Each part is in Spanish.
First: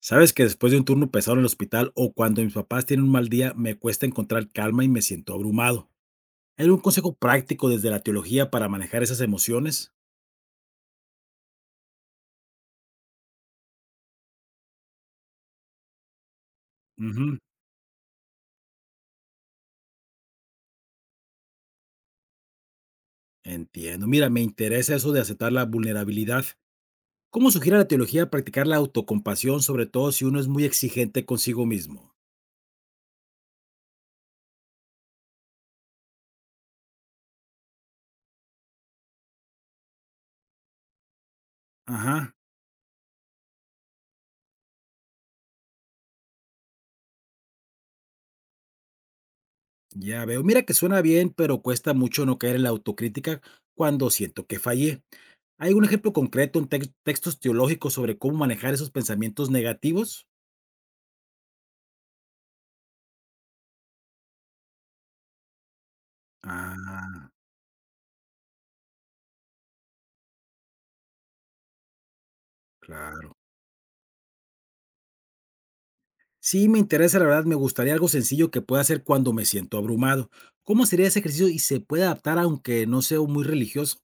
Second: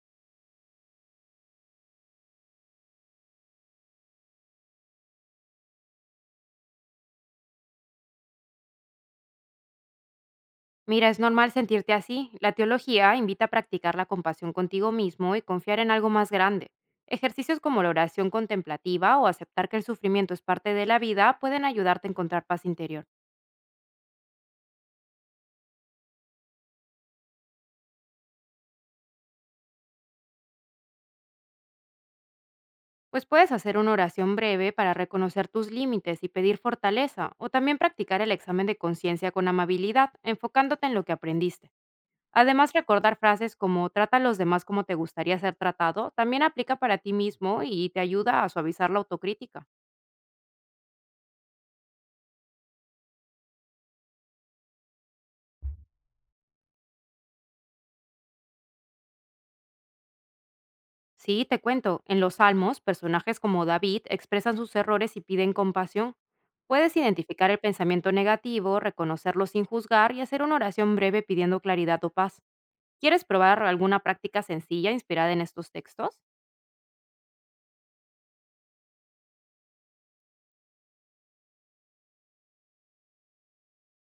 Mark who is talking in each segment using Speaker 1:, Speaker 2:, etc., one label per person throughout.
Speaker 1: Sabes que después de un turno pesado en el hospital o cuando mis papás tienen un mal día, me cuesta encontrar calma y me siento abrumado. ¿Hay algún consejo práctico desde la teología para manejar esas emociones?
Speaker 2: Mira, es normal sentirte así. La teología invita a practicar la compasión contigo mismo y confiar en algo más grande.
Speaker 1: Ujú.
Speaker 2: Ejercicios como la oración contemplativa o aceptar que el sufrimiento es parte de la vida pueden ayudarte a encontrar paz interior.
Speaker 1: Entiendo. Mira, me interesa eso de aceptar la vulnerabilidad. ¿Cómo sugiere la teología practicar la autocompasión, sobre todo si uno es muy exigente consigo mismo?
Speaker 2: Pues puedes hacer una oración breve para reconocer tus límites y pedir fortaleza, o también practicar el examen de conciencia con amabilidad, enfocándote en lo que aprendiste.
Speaker 1: Ajá.
Speaker 2: Además, recordar frases como trata a los demás como te gustaría ser tratado también aplica para ti mismo y te ayuda a suavizar la autocrítica.
Speaker 1: Ya veo, mira que suena bien, pero cuesta mucho no caer en la autocrítica cuando siento que fallé. ¿Hay un ejemplo concreto en textos teológicos sobre cómo manejar esos pensamientos negativos?
Speaker 2: Sí, te cuento, en los Salmos, personajes como David expresan sus errores y piden compasión. Puedes
Speaker 1: Ah,
Speaker 2: identificar el pensamiento negativo, reconocerlo sin juzgar y hacer una oración breve pidiendo claridad o paz. ¿Quieres
Speaker 1: claro.
Speaker 2: probar alguna práctica sencilla inspirada en estos textos?
Speaker 1: Sí, me interesa, la verdad, me gustaría algo sencillo que pueda hacer cuando me siento abrumado. ¿Cómo sería ese ejercicio y se puede adaptar aunque no sea muy religioso?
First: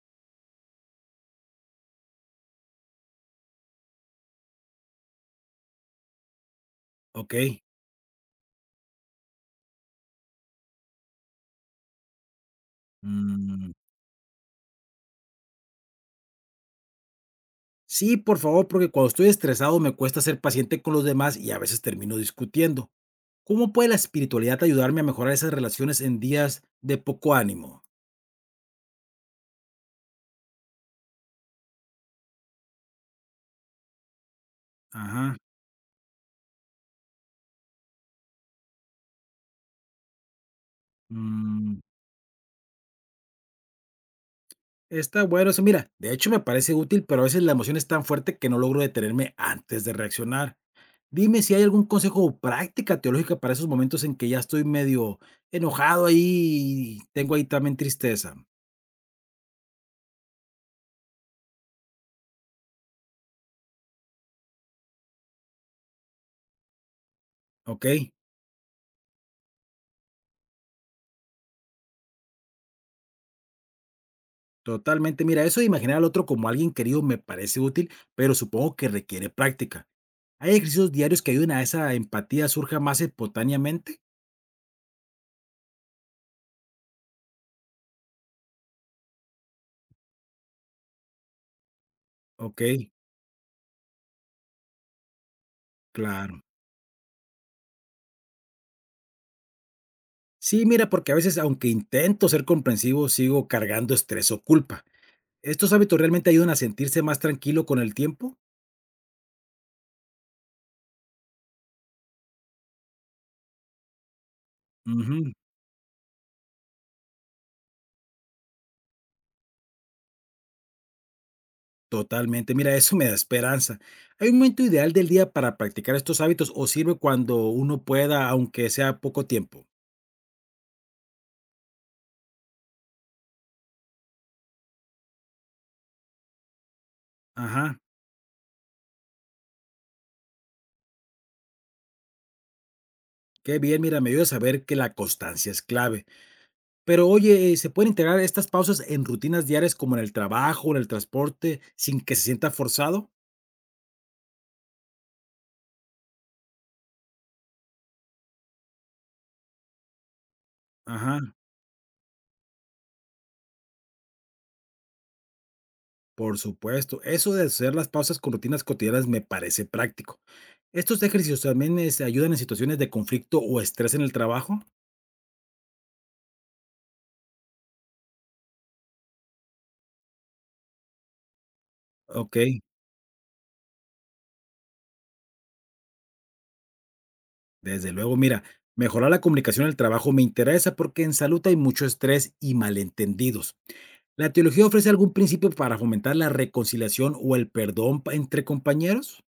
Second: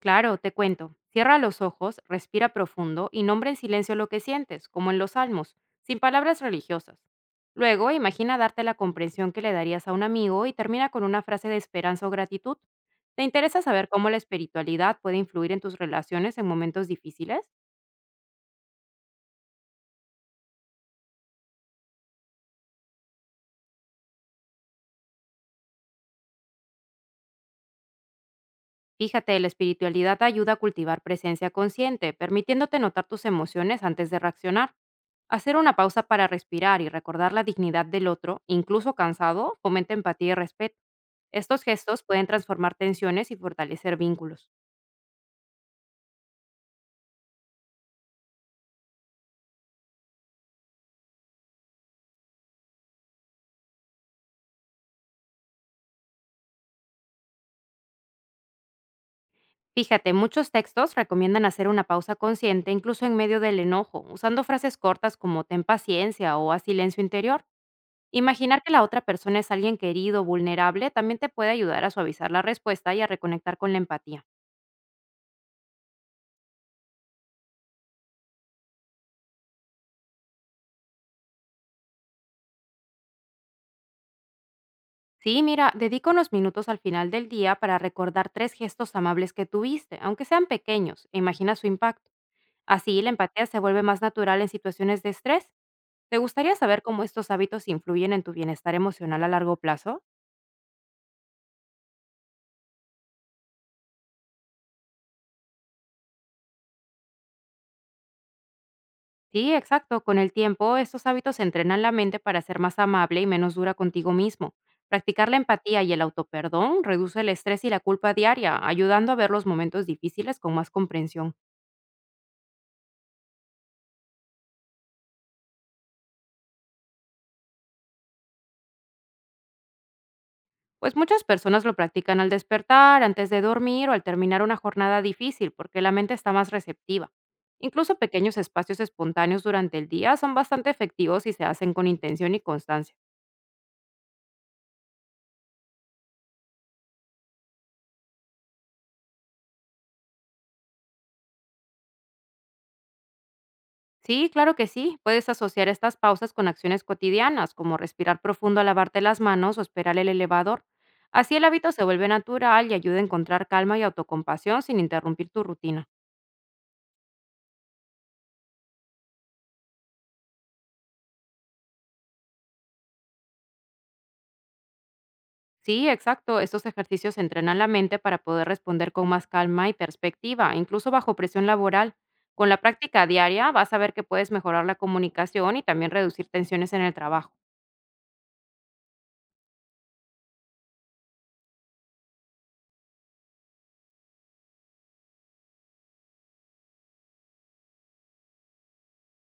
Speaker 2: Claro, te cuento. Cierra los ojos, respira profundo y nombra en silencio lo que sientes, como en los salmos, sin palabras religiosas.
Speaker 1: Ok.
Speaker 2: Luego, imagina darte la comprensión que le darías a un amigo y termina con una frase de esperanza o gratitud. ¿Te interesa
Speaker 1: Mm.
Speaker 2: saber cómo la espiritualidad puede influir en tus relaciones en momentos difíciles?
Speaker 1: Sí, por favor, porque cuando estoy estresado me cuesta ser paciente con los demás y a veces termino discutiendo. ¿Cómo puede la espiritualidad ayudarme a mejorar esas relaciones en días de poco ánimo?
Speaker 2: Fíjate, la espiritualidad ayuda a cultivar presencia consciente, permitiéndote notar tus emociones antes de reaccionar.
Speaker 1: Ajá.
Speaker 2: Hacer una pausa para respirar y recordar la dignidad del otro, incluso cansado, fomenta empatía y respeto. Estos
Speaker 1: mm,
Speaker 2: gestos pueden transformar tensiones y fortalecer vínculos.
Speaker 1: Está bueno eso. Mira, de hecho me parece útil, pero a veces la emoción es tan fuerte que no logro detenerme antes de reaccionar. Dime si hay algún consejo o práctica teológica para esos momentos en que ya estoy medio enojado ahí y tengo ahí también tristeza.
Speaker 2: Fíjate, muchos textos recomiendan hacer una pausa consciente incluso en medio del enojo, usando frases cortas como ten paciencia o a silencio interior.
Speaker 1: ¿Ok?
Speaker 2: Imaginar que la otra persona es alguien querido, vulnerable, también te puede ayudar a suavizar la respuesta y a reconectar con la empatía.
Speaker 1: Totalmente. Mira, eso de imaginar al otro como alguien querido me parece útil, pero supongo que requiere práctica. ¿Hay ejercicios diarios que ayuden a esa empatía surja más espontáneamente?
Speaker 2: Sí, mira, dedica unos minutos al final del día para recordar 3 gestos amables que tuviste, aunque sean pequeños, e imagina su impacto.
Speaker 1: Ok,
Speaker 2: Así la empatía se vuelve más natural en situaciones de estrés. ¿Te
Speaker 1: claro.
Speaker 2: gustaría saber cómo estos hábitos influyen en tu bienestar emocional a largo plazo?
Speaker 1: Sí, mira, porque a veces, aunque intento ser comprensivo, sigo cargando estrés o culpa. ¿Estos hábitos realmente ayudan a sentirse más tranquilo con el tiempo?
Speaker 2: Sí, exacto. Con el tiempo, estos hábitos entrenan la mente para ser más amable y menos dura contigo mismo. Practicar
Speaker 1: Ujú,
Speaker 2: la empatía y el autoperdón reduce el estrés y la culpa diaria, ayudando a ver los momentos difíciles con más comprensión.
Speaker 1: totalmente. Mira, eso me da esperanza. ¿Hay un momento ideal del día para practicar estos hábitos o sirve cuando uno pueda, aunque sea poco tiempo?
Speaker 2: Pues muchas personas lo practican al despertar, antes de dormir o al terminar una jornada difícil, porque la mente está más receptiva.
Speaker 1: Ajá.
Speaker 2: Incluso pequeños espacios espontáneos durante el día son bastante efectivos si se hacen con intención y constancia.
Speaker 1: Qué bien, mira, me ayuda a saber que la constancia es clave. Pero oye, ¿se pueden integrar estas pausas en rutinas diarias como en el trabajo, en el transporte, sin que se sienta forzado?
Speaker 2: Sí, claro que sí. Puedes asociar estas pausas con acciones cotidianas, como respirar profundo al lavarte las manos o esperar el elevador.
Speaker 1: Ajá,
Speaker 2: Así el hábito se vuelve natural y ayuda a encontrar calma y autocompasión sin interrumpir tu rutina.
Speaker 1: por supuesto. Eso de hacer las pausas con rutinas cotidianas me parece práctico. ¿Estos ejercicios también se ayudan en situaciones de conflicto o estrés en el trabajo?
Speaker 2: Sí, exacto. Estos ejercicios entrenan la mente para poder responder con más calma y perspectiva, incluso bajo presión laboral.
Speaker 1: Ok.
Speaker 2: Con la práctica diaria vas a ver que puedes mejorar la comunicación y también reducir tensiones en el trabajo.
Speaker 1: Desde luego, mira, mejorar la comunicación en el trabajo me interesa porque en salud hay mucho estrés y malentendidos. ¿La teología ofrece algún principio para fomentar la reconciliación o el perdón entre compañeros?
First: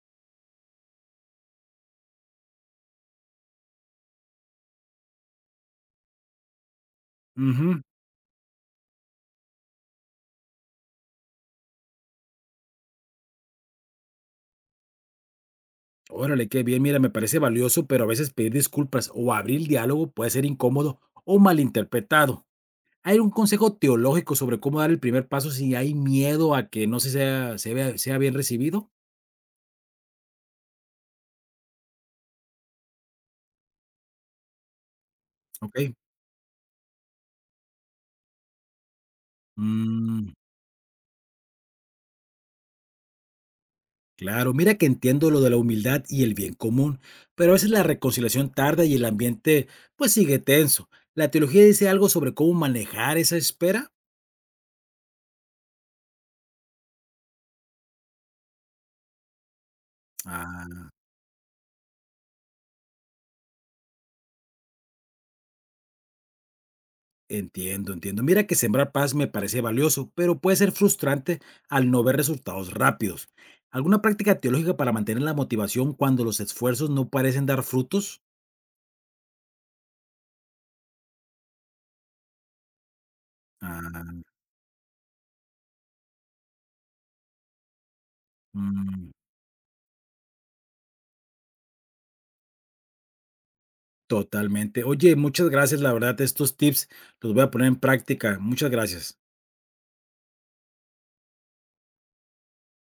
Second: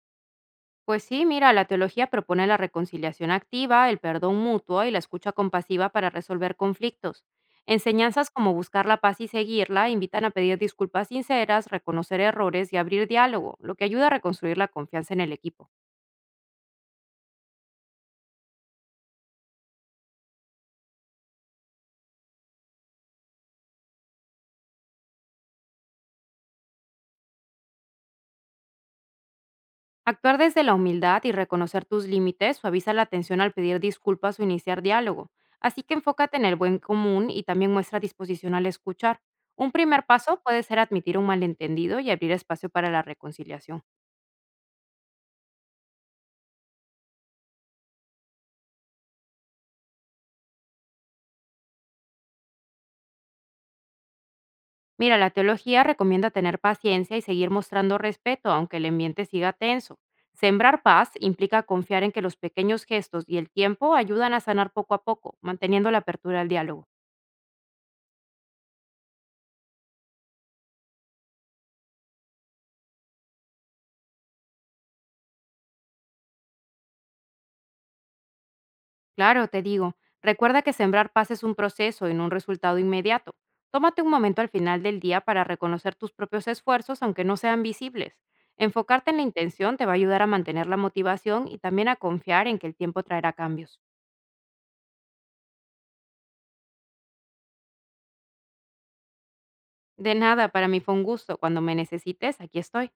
Speaker 2: Pues sí, mira, la teología propone la reconciliación activa, el perdón mutuo y la escucha compasiva para resolver conflictos.
Speaker 1: Ujú.
Speaker 2: Enseñanzas como buscar la paz y seguirla invitan a pedir disculpas sinceras, reconocer errores y abrir diálogo, lo que ayuda a reconstruir la confianza en el equipo.
Speaker 1: Órale, qué bien, mira, me parece valioso, pero a veces pedir disculpas o abrir el diálogo puede ser incómodo o malinterpretado. ¿Hay un consejo teológico sobre cómo dar el primer paso si hay miedo a que no se sea, se vea- sea bien recibido?
Speaker 2: Actuar desde la humildad y reconocer tus límites suaviza la tensión al pedir disculpas o iniciar diálogo.
Speaker 1: Ok.
Speaker 2: Así que enfócate en el buen común y también muestra disposición al escuchar. Un primer
Speaker 1: Mm.
Speaker 2: paso puede ser admitir un malentendido y abrir espacio para la reconciliación.
Speaker 1: Claro, mira que entiendo lo de la humildad y el bien común, pero a veces la reconciliación tarda y el ambiente pues sigue tenso. ¿La teología dice algo sobre cómo manejar esa espera?
Speaker 2: Mira, la teología recomienda tener paciencia y seguir mostrando respeto aunque el ambiente siga tenso.
Speaker 1: Ah,
Speaker 2: Sembrar paz implica confiar en que los pequeños gestos y el tiempo ayudan a sanar poco a poco, manteniendo la apertura al diálogo.
Speaker 1: entiendo, entiendo. Mira que sembrar paz me parece valioso, pero puede ser frustrante al no ver resultados rápidos. ¿Alguna práctica teológica para mantener la motivación cuando los esfuerzos no parecen dar frutos?
Speaker 2: Claro, te digo, recuerda que sembrar paz es un proceso y no un resultado inmediato. Tómate un
Speaker 1: Ah.
Speaker 2: momento al final del día para reconocer tus propios esfuerzos, aunque no sean visibles.
Speaker 1: mm,
Speaker 2: Enfocarte en la intención te va a ayudar a mantener la motivación y también a confiar en que el tiempo traerá cambios.
Speaker 1: Totalmente. Oye, muchas gracias, la verdad, estos tips los voy a poner en práctica. Muchas gracias.
Speaker 2: De nada, para mí fue un gusto. Cuando me necesites, aquí estoy.